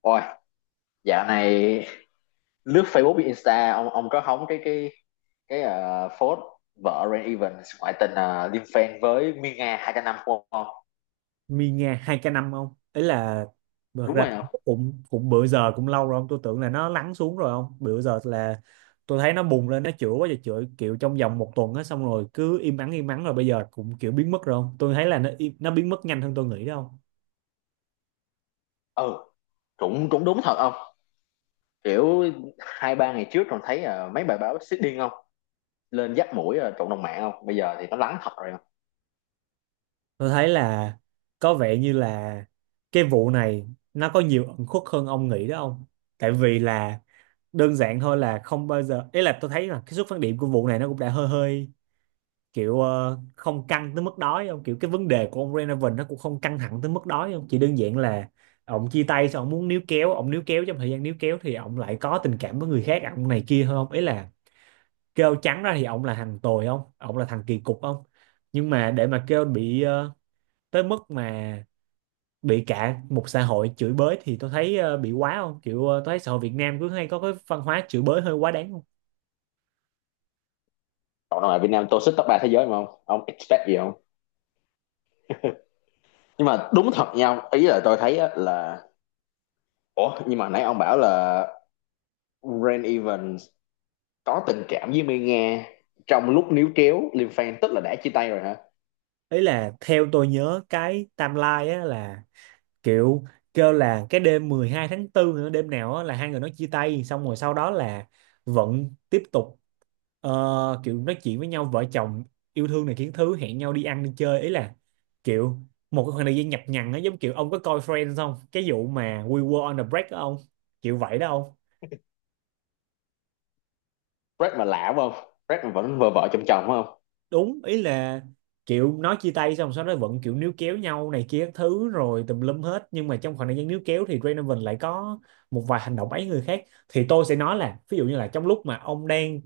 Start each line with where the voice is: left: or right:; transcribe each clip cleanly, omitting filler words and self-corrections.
left: Ôi, dạo này lướt Facebook với Insta ông có hóng cái phốt vợ Rain Evans ngoại tình, liên fan với Miên Nga 200 năm không ông?
right: Mi nghe hai k năm không ấy là thật
left: Đúng
right: ra
left: rồi không?
right: cũng cũng bữa giờ cũng lâu rồi không, tôi tưởng là nó lắng xuống rồi không. Bữa giờ là tôi thấy nó bùng lên, nó chữa quá trời chữa kiểu trong vòng một tuần á, xong rồi cứ im ắng rồi bây giờ cũng kiểu biến mất rồi không. Tôi thấy là nó nó biến mất nhanh hơn tôi nghĩ đó không.
left: Ừ, cũng cũng đúng thật không? Kiểu hai ba ngày trước còn thấy mấy bài báo xích điên không? Lên dắt mũi, cộng đồng mạng không? Bây giờ thì nó lắng thật rồi không?
right: Tôi thấy là có vẻ như là cái vụ này nó có nhiều ẩn khuất hơn ông nghĩ đó không. Tại vì là đơn giản thôi là không bao giờ, ý là tôi thấy là cái xuất phát điểm của vụ này nó cũng đã hơi hơi kiểu không căng tới mức đó ấy không, kiểu cái vấn đề của ông Renovan nó cũng không căng thẳng tới mức đó ấy không, chỉ đơn giản là ông chia tay xong ông muốn níu kéo, ông níu kéo trong thời gian níu kéo thì ông lại có tình cảm với người khác, ông này kia hơn không. Ý là kêu trắng ra thì ông là thằng tồi không, ông là thằng kỳ cục không, nhưng mà để mà kêu bị tới mức mà bị cả một xã hội chửi bới thì tôi thấy bị quá không, kiểu tôi thấy xã hội Việt Nam cứ hay có cái văn hóa chửi bới hơi quá đáng không.
left: Cộng đồng mạng Việt Nam tôi xích top 3 thế giới mà không? Ông expect gì không? Nhưng mà đúng thật nha, ông. Ý là tôi thấy á là, ủa, nhưng mà nãy ông bảo là Rain Evans có tình cảm với Mai Nga trong lúc níu kéo Liêm Phan, tức là đã chia tay rồi hả?
right: Ý là theo tôi nhớ cái timeline á là kiểu kêu là cái đêm 12 tháng 4, nữa đêm nào á là hai người nó chia tay, xong rồi sau đó là vẫn tiếp tục kiểu nói chuyện với nhau, vợ chồng yêu thương này kiến thứ, hẹn nhau đi ăn đi chơi. Ý là kiểu một cái khoảng thời gian nhập nhằng á, giống kiểu ông có coi Friends không, cái vụ mà We were on a break đó không, kiểu vậy đó.
left: Brad mà lạ phải không? Brad mà vẫn vợ vợ chồng chồng phải không?
right: Đúng, ý là kiểu nói chia tay xong sau đó vẫn kiểu níu kéo nhau này kia các thứ rồi tùm lum hết, nhưng mà trong khoảng thời gian níu kéo thì Donovan lại có một vài hành động ấy người khác. Thì tôi sẽ nói là ví dụ như là trong lúc mà ông đang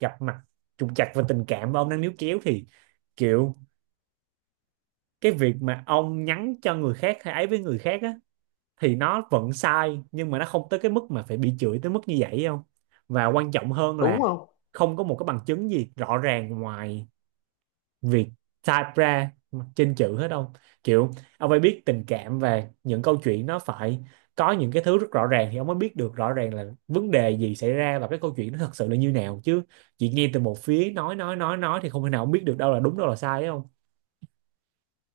right: gặp mặt trục trặc về tình cảm và ông đang níu kéo thì kiểu cái việc mà ông nhắn cho người khác hay ấy với người khác á thì nó vẫn sai, nhưng mà nó không tới cái mức mà phải bị chửi tới mức như vậy không. Và quan trọng hơn là
left: Đúng không?
right: không có một cái bằng chứng gì rõ ràng ngoài việc type ra trên chữ hết không. Kiểu ông phải biết tình cảm và những câu chuyện nó phải có những cái thứ rất rõ ràng thì ông mới biết được rõ ràng là vấn đề gì xảy ra và cái câu chuyện nó thật sự là như nào chứ. Chỉ nghe từ một phía nói thì không thể nào ông biết được đâu là đúng đâu là sai ấy không.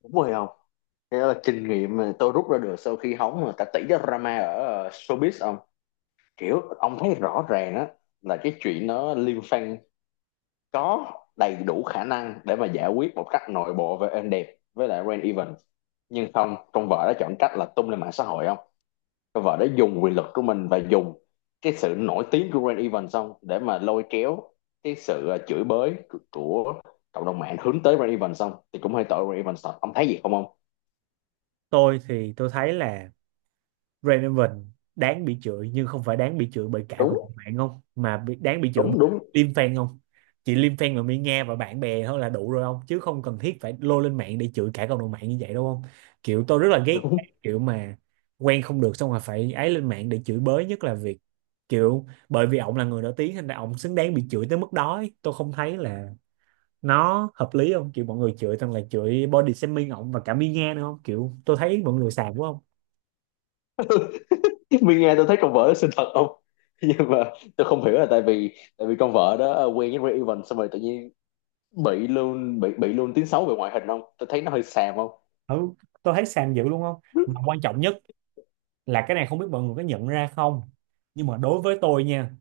left: Đúng rồi không? Thế là kinh nghiệm mà tôi rút ra được sau khi hóng người ta tỉ cái drama ở showbiz ông, kiểu ông thấy rõ ràng đó, là cái chuyện nó Liêm Phan có đầy đủ khả năng để mà giải quyết một cách nội bộ và êm đẹp với lại Rain Evans, nhưng không, con vợ đã chọn cách là tung lên mạng xã hội ông. Cái vở đó dùng quyền lực của mình và dùng cái sự nổi tiếng của Rain Event xong để mà lôi kéo cái sự chửi bới của cộng đồng mạng hướng tới Rain Event, xong thì cũng hơi tội Rain Event thật. Ông thấy gì không ông?
right: Tôi thì tôi thấy là Raven đáng bị chửi, nhưng không phải đáng bị chửi bởi cả cộng
left: Đúng,
right: đồng mạng không, mà bị, đáng bị chửi bởi
left: đúng, đúng,
right: Liêm fan không. Chỉ Liêm fan là mi Nga và bạn bè thôi là đủ rồi không, chứ không cần thiết phải lôi lên mạng để chửi cả cộng đồng mạng như vậy đâu không. Kiểu tôi rất là ghét
left: đúng.
right: cái kiểu mà quen không được xong rồi phải ấy lên mạng để chửi bới, nhất là việc kiểu bởi vì ổng là người nổi tiếng nên là ổng xứng đáng bị chửi tới mức đó ấy. Tôi không thấy là nó hợp lý không, kiểu mọi người chửi toàn là chửi body shaming ổng và cả mi Nga nữa không, kiểu tôi thấy mọi người xàm quá không.
left: Mình nghe tôi thấy con vợ đó xinh thật không? Nhưng mà tôi không hiểu là, tại vì con vợ đó quen với Rain Event xong rồi tự nhiên bị luôn, bị luôn tiếng xấu về ngoại hình không? Tôi thấy nó hơi xàm không?
right: Ừ, tôi thấy xàm dữ luôn không. Mà quan trọng nhất là cái này không biết mọi người có nhận ra không, nhưng mà đối với tôi nha,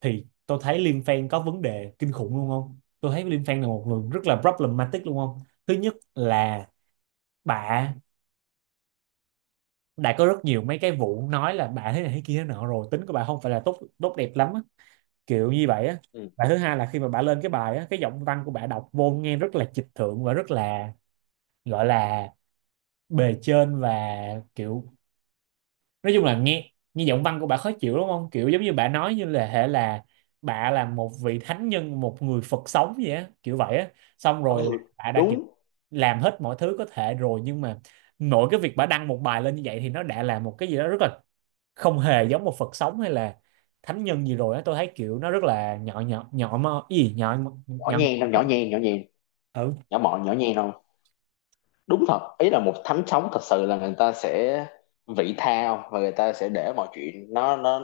right: thì tôi thấy Liên Fan có vấn đề kinh khủng luôn không, tôi thấy Liên Fan là một người rất là problematic luôn không. Thứ nhất là bà đã có rất nhiều mấy cái vụ nói là bà thế này thế kia thế nọ rồi, tính của bà không phải là tốt tốt đẹp lắm á, kiểu như vậy á.
left: Ừ,
right: Và thứ hai là khi mà bà lên cái bài á, cái giọng văn của bà đọc vô nghe rất là trịch thượng và rất là, gọi là, bề trên và kiểu nói chung là nghe nghe giọng văn của bà khó chịu đúng không, kiểu giống như bà nói như là hệ là bà là một vị thánh nhân, một người Phật sống vậy á, kiểu vậy á. Xong rồi là
left: ừ,
right: bà đã kiểu
left: đúng.
right: làm hết mọi thứ có thể rồi, nhưng mà nội cái việc bà đăng một bài lên như vậy thì nó đã là một cái gì đó rất là không hề giống một Phật sống hay là thánh nhân gì rồi á. Tôi thấy kiểu nó rất là nhỏ nhỏ nhỏ mơ cái gì nhỏ nhỏ,
left: Nhỏ
right: nhỏ.
left: nhen không? Nhỏ nhen, nhỏ nhen.
right: Ừ,
left: Nhỏ mọn, nhỏ nhen không? Đúng thật, ý là một thánh sống thật sự là người ta sẽ vị tha và người ta sẽ để mọi chuyện nó nó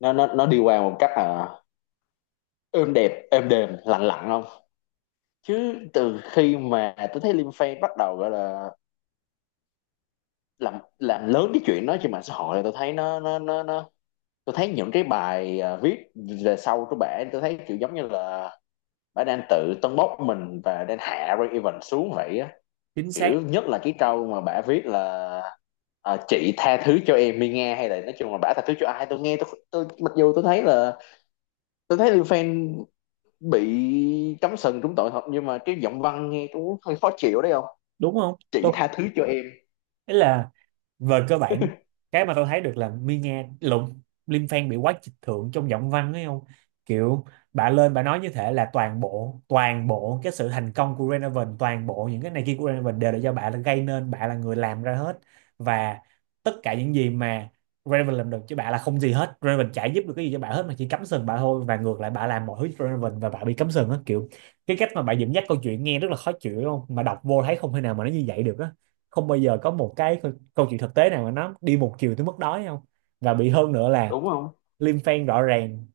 left: nó nó, nó đi qua một cách là êm đẹp, êm đềm, lặng lặng không. Chứ từ khi mà tôi thấy Liam Payne bắt đầu gọi là làm lớn cái chuyện đó trên mạng xã hội là tôi thấy nó, tôi thấy những cái bài viết về sau của bả tôi thấy kiểu giống như là bả đang tự tâng bốc mình và đang hạ Ray Evans xuống vậy á.
right: chính xác
left: Kiểu nhất là cái câu mà bả viết là, chị tha thứ cho em đi nghe, hay là nói chung là bả tha thứ cho ai, tôi nghe, tôi mặc dù tôi thấy là tôi thấy lưu Fan bị cắm sừng trúng tội thật, nhưng mà cái giọng văn nghe cũng hơi khó chịu đấy không.
right: đúng không.
left: Chị
right: Tôi
left: tha thứ cho em,
right: ý là về cơ bản cái mà tôi thấy được là Mi Nga lụng Lim Fan bị quá trịch thượng trong giọng văn ấy không. Kiểu bà lên bà nói như thế là toàn bộ cái sự thành công của Renaven, toàn bộ những cái này kia của Renaven đều là do bà là gây nên, bà là người làm ra hết và tất cả những gì mà Renaven làm được chứ bà là không gì hết, Renaven chả giúp được cái gì cho bà hết mà chỉ cắm sừng bà thôi, và ngược lại bà làm mọi thứ cho Renaven và bà bị cắm sừng á, kiểu cái cách mà bà dẫn dắt câu chuyện nghe rất là khó chịu đúng không, mà đọc vô thấy không thể nào mà nó như vậy được á. Không bao giờ có một cái câu chuyện thực tế nào mà nó đi một chiều tới mức đó không. Và bị hơn nữa là
left: đúng không,
right: Lim Fan rõ ràng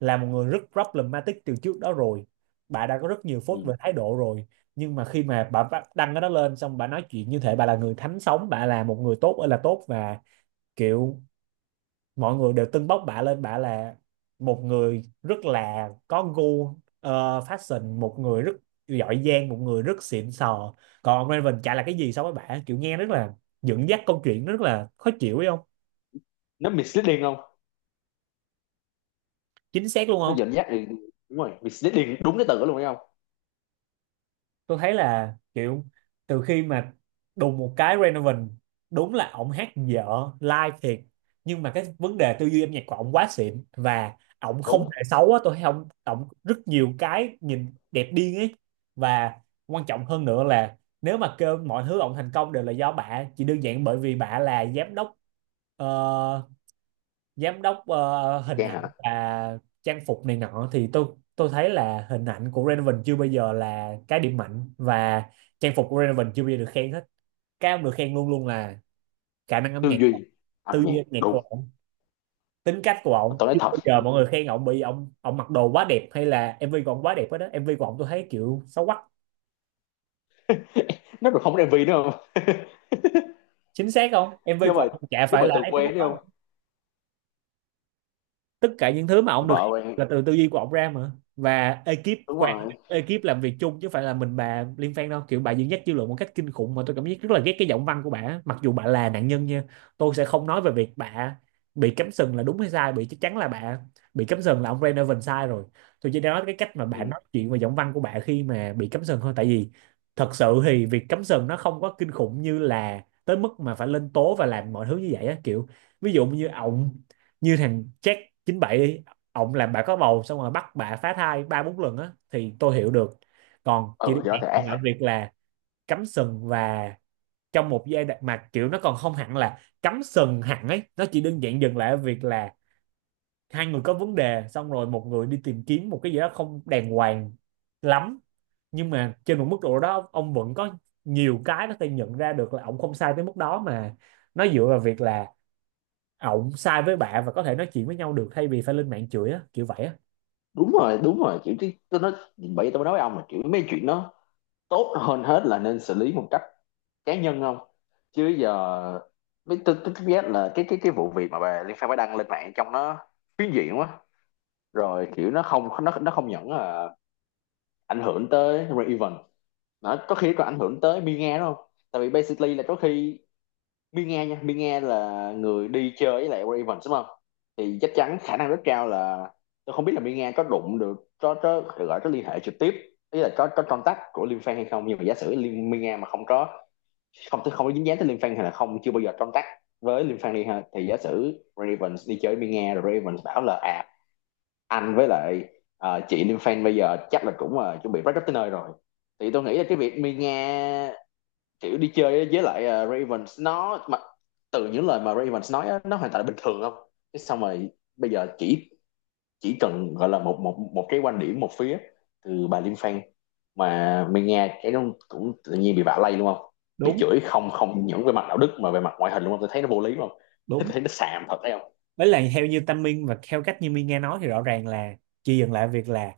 right: là một người rất problematic từ trước đó rồi, bà đã có rất nhiều phốt về
left: ừ.
right: thái độ rồi. Nhưng mà khi mà bà đăng cái đó lên xong bà nói chuyện như thể bà là người thánh sống, bà là một người tốt ơi là tốt và kiểu mọi người đều tưng bốc bả lên, bả là một người rất là có gu fashion, một người rất giỏi giang, một người rất xịn sò, còn ông Raven chả là cái gì so với bả, kiểu nghe rất là dẫn dắt câu chuyện rất là khó chịu ấy không.
left: Nó misleading không?
right: Chính xác luôn
left: Nó
right: không.
left: dẫn dắt thì đúng rồi, misleading đúng cái từ đó luôn đấy không.
right: Tôi thấy là kiểu từ khi mà đùng một cái Renovan, đúng là ổng hát dở live thiệt, nhưng mà cái vấn đề tư duy âm nhạc của ổng quá xịn và ổng không
left: Đúng,
right: hề xấu á, tôi thấy ổng ổng rất nhiều cái nhìn đẹp điên ấy. Và quan trọng hơn nữa là nếu mà kêu mọi thứ ổng thành công đều là do bả chỉ đơn giản bởi vì bả là giám đốc ờ, giám đốc hình
left: cha
right: ảnh
left: hả?
right: và trang phục này nọ, thì tôi thấy là hình ảnh của Raven chưa bao giờ là cái điểm mạnh và trang phục của Raven chưa bao giờ được khen hết. Cái ông được khen luôn luôn là khả năng âm
left: Tư
right: nhạc,
left: duy âm
right: tư duy
left: nhạc,
right: âm nhạc của
left: đúng.
right: ổng, tính cách của
left: Mà
right: ổng.
left: tôi nói
right: Chưa
left: thật,
right: bao giờ mọi người khen ổng bị ổng ổng mặc đồ quá đẹp hay là MV của ổng quá đẹp hết đó. MV của ổng tôi thấy kiểu xấu quắc.
left: nó còn không có MV nữa không.
right: Chính xác không. MV
left: chứ
right: của
left: mà
right: ổng chả
left: chứ
right: phải
left: mà
right: là
left: từ
right: ấy tới mức
left: quen đấy không,
right: đó. Tất cả những thứ mà ông được
left: vợ quen.
right: là từ tư duy của ông ra mà, và
left: Đúng rồi.
right: ekip làm việc chung, chứ không phải là mình bà Liên Phan đâu. Kiểu bà dẫn dắt dư luận một cách kinh khủng mà tôi cảm giác rất là ghét cái giọng văn của bà, mặc dù bà là nạn nhân nha. Tôi sẽ không nói về việc bà bị cắm sừng là đúng hay sai, bị chắc chắn là bà bị cắm sừng là ông Renovan sai rồi. Tôi chỉ nói cái cách mà bà
left: Ừ,
right: nói chuyện và giọng văn của bà khi mà bị cắm sừng thôi, tại vì thật sự thì việc cắm sừng nó không có kinh khủng như là tới mức mà phải lên tố và làm mọi thứ như vậy á, kiểu ví dụ như ổng, như thằng Jack 97 đi, ổng làm bà có bầu xong rồi bắt bà phá thai ba bốn lần á thì tôi hiểu được. Còn chỉ
left: ừ,
right: đơn
left: thì nó thể ác
right: Giản lại
left: thật.
right: việc là cắm sừng, và trong một giai đoạn mà kiểu nó còn không hẳn là cắm sừng hẳn ấy, nó chỉ đơn giản dừng lại ở việc là hai người có vấn đề xong rồi một người đi tìm kiếm một cái gì đó không đàng hoàng lắm. Nhưng mà trên một mức độ đó ông vẫn có nhiều cái nó thể nhận ra được là ông không sai tới mức đó mà, nó dựa vào việc là ổng sai với bạn và có thể nói chuyện với nhau được thay vì phải lên mạng chửi á, kiểu vậy á.
left: Đúng rồi, đúng rồi, kiểu, chứ tôi nói, bởi vì tôi mới nói với ông là kiểu mấy chuyện nó tốt hơn hết là nên xử lý một cách cá nhân không. Chứ giờ mấy, tôi biết là cái vụ việc mà bà Liên Phan mới đăng lên mạng trong nó phiến diện quá rồi. Kiểu nó không, nó không những là ảnh hưởng tới Ray Evans, nó có khi còn ảnh hưởng tới Mia đúng không. Tại vì basically là có khi Mi Nghe, nha, Mi Nghe là người đi chơi với lại Ray Evans đúng không? Thì chắc chắn khả năng rất cao là, tôi không biết là Mi Nghe có đụng được, có gọi, có liên hệ trực tiếp, ý là có contact của Liêm Phan hay không, nhưng mà giả sử Mi Nghe mà không có, không không có dính dáng tới Liêm Phan, hay là không chưa bao giờ contact với Liêm Phan đi ha, thì giả sử Ray Evans đi chơi với Mi Nghe rồi Ray Evans bảo là à, anh với lại chị Liêm Phan bây giờ chắc là cũng chuẩn bị break up tới nơi rồi, thì tôi nghĩ là cái việc Mi Nghe kiểu đi chơi với lại Ravens nó mà từ những lời mà Ravens nói á, nó hoàn toàn bình thường không. Thế xong rồi bây giờ chỉ cần gọi là một, một cái quan điểm một phía từ bà Liên Phan mà mình nghe cái nó cũng tự nhiên bị vạ lây đúng không. Bị
right: Đúng,
left: chửi không, không những về mặt đạo đức mà về mặt ngoại hình đúng không, tôi thấy nó vô lý không. Tôi
right: đúng.
left: thấy nó xàm thật đấy không.
right: Với lại theo như Tâm Minh và theo cách như Minh nghe nói thì rõ ràng là chị dừng lại việc là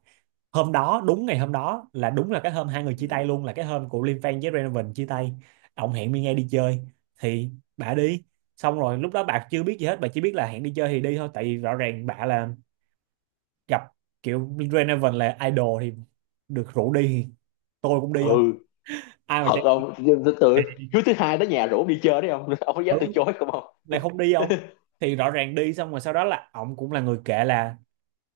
right: hôm đó, đúng ngày hôm đó là đúng là cái hôm hai người
left: Ừ,
right: chia tay luôn, là cái hôm của Liêm Phan với Renovan chia tay. Ông hẹn Minh nghe đi chơi thì bà đi, xong rồi lúc đó bà chưa biết gì hết, bà chỉ biết là hẹn đi chơi thì đi thôi, tại vì rõ ràng bà là gặp kiểu Renovan là idol thì được rủ đi thì tôi cũng đi
left: ừ,
right: thôi, ai mà
left: thật
right: chạy.
left: không. Từ thứ thứ hai đó nhà rủ đi chơi đấy không. Ông có dám
right: Ừ,
left: từ chối không, không.
right: lại không đi không? Thì rõ ràng đi xong rồi sau đó là ổng cũng là người kể là,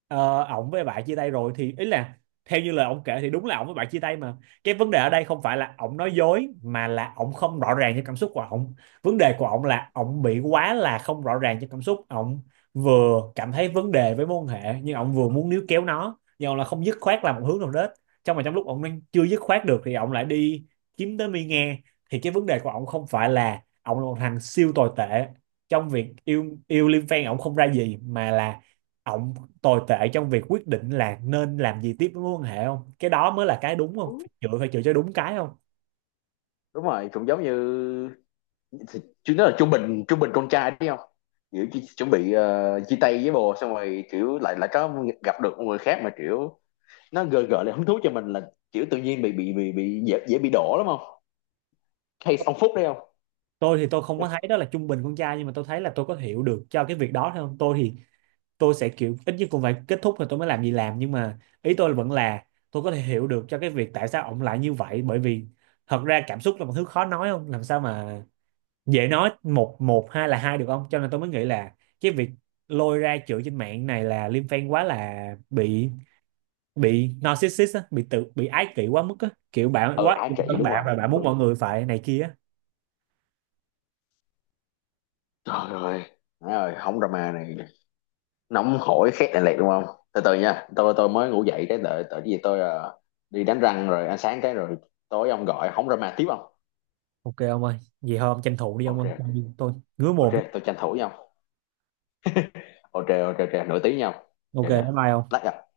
right: ổng với bạn chia tay rồi thì ý là theo như lời ổng kể thì đúng là ổng với bạn chia tay. Mà cái vấn đề ở đây không phải là ổng nói dối mà là ổng không rõ ràng cho cảm xúc của ổng. Vấn đề của ổng là ổng bị quá là không rõ ràng cho cảm xúc ổng, vừa cảm thấy vấn đề với mối quan hệ nhưng ổng vừa muốn níu kéo nó, nhưng ổng là không dứt khoát làm một hướng nào hết. Trong lúc ổng đang chưa dứt khoát được thì ổng lại đi kiếm tới mi nghe, thì cái vấn đề của ổng không phải là ổng là một thằng siêu tồi tệ trong việc yêu yêu Liêm Phen, ổng không ra gì, mà là ổng tồi tệ trong việc quyết định là nên làm gì tiếp với mối quan hệ không. Cái đó mới là cái đúng không, chữa phải chữa cho đúng cái không.
left: Đúng rồi, cũng giống như, chứ nó là trung bình, trung bình con trai đấy không. Kiểu chỉ, chuẩn bị chia tay với bồ xong rồi kiểu lại lại có gặp được một người khác mà kiểu nó gợi gợi lại hứng thú cho mình là kiểu tự nhiên dễ bị đổ lắm không, case ông Phúc đấy không.
right: Tôi thì tôi không có thấy đó là trung bình con trai, nhưng mà tôi thấy là tôi có hiểu được cho cái việc đó thôi không. Tôi thì tôi sẽ kiểu ít nhất cũng phải kết thúc rồi tôi mới làm gì làm, nhưng mà ý tôi vẫn là tôi có thể hiểu được cho cái việc tại sao ổng lại như vậy, bởi vì thật ra cảm xúc là một thứ khó nói không, làm sao mà dễ nói một một hai là hai được không. Cho nên tôi mới nghĩ là cái việc lôi ra chửi trên mạng này là Liêm Phen quá là bị narcissist á, bị tự bị ái kỷ quá mức á, kiểu bạn
left: Ờ
right: quá
left: ai
right: yêu
left: chị,
right: thân
left: đúng
right: bạn
left: rồi,
right: và bạn
left: đúng,
right: muốn mọi
left: đúng.
right: người phải này kia á.
left: Trời ơi, má ơi không, drama này nóng hổi, khét này lẹt đúng không. Từ từ nha, tôi mới ngủ dậy cái, đợi đợi cái gì, tôi đi đánh răng rồi ăn sáng cái rồi tối ông gọi không, drama tiếp không.
right: Ok ông ơi, vậy thôi ông tranh thủ đi ông
left: Ok
right: ơi.
left: ok,
right: Tôi ngứa
left: ok
right: mồm.
left: tôi tranh thủ nhau, ok ok ok, nửa tiếng nhau,
right: Ok,
left: ok
right: bye
left: nè,
right: bye ông.
left: lát gặp.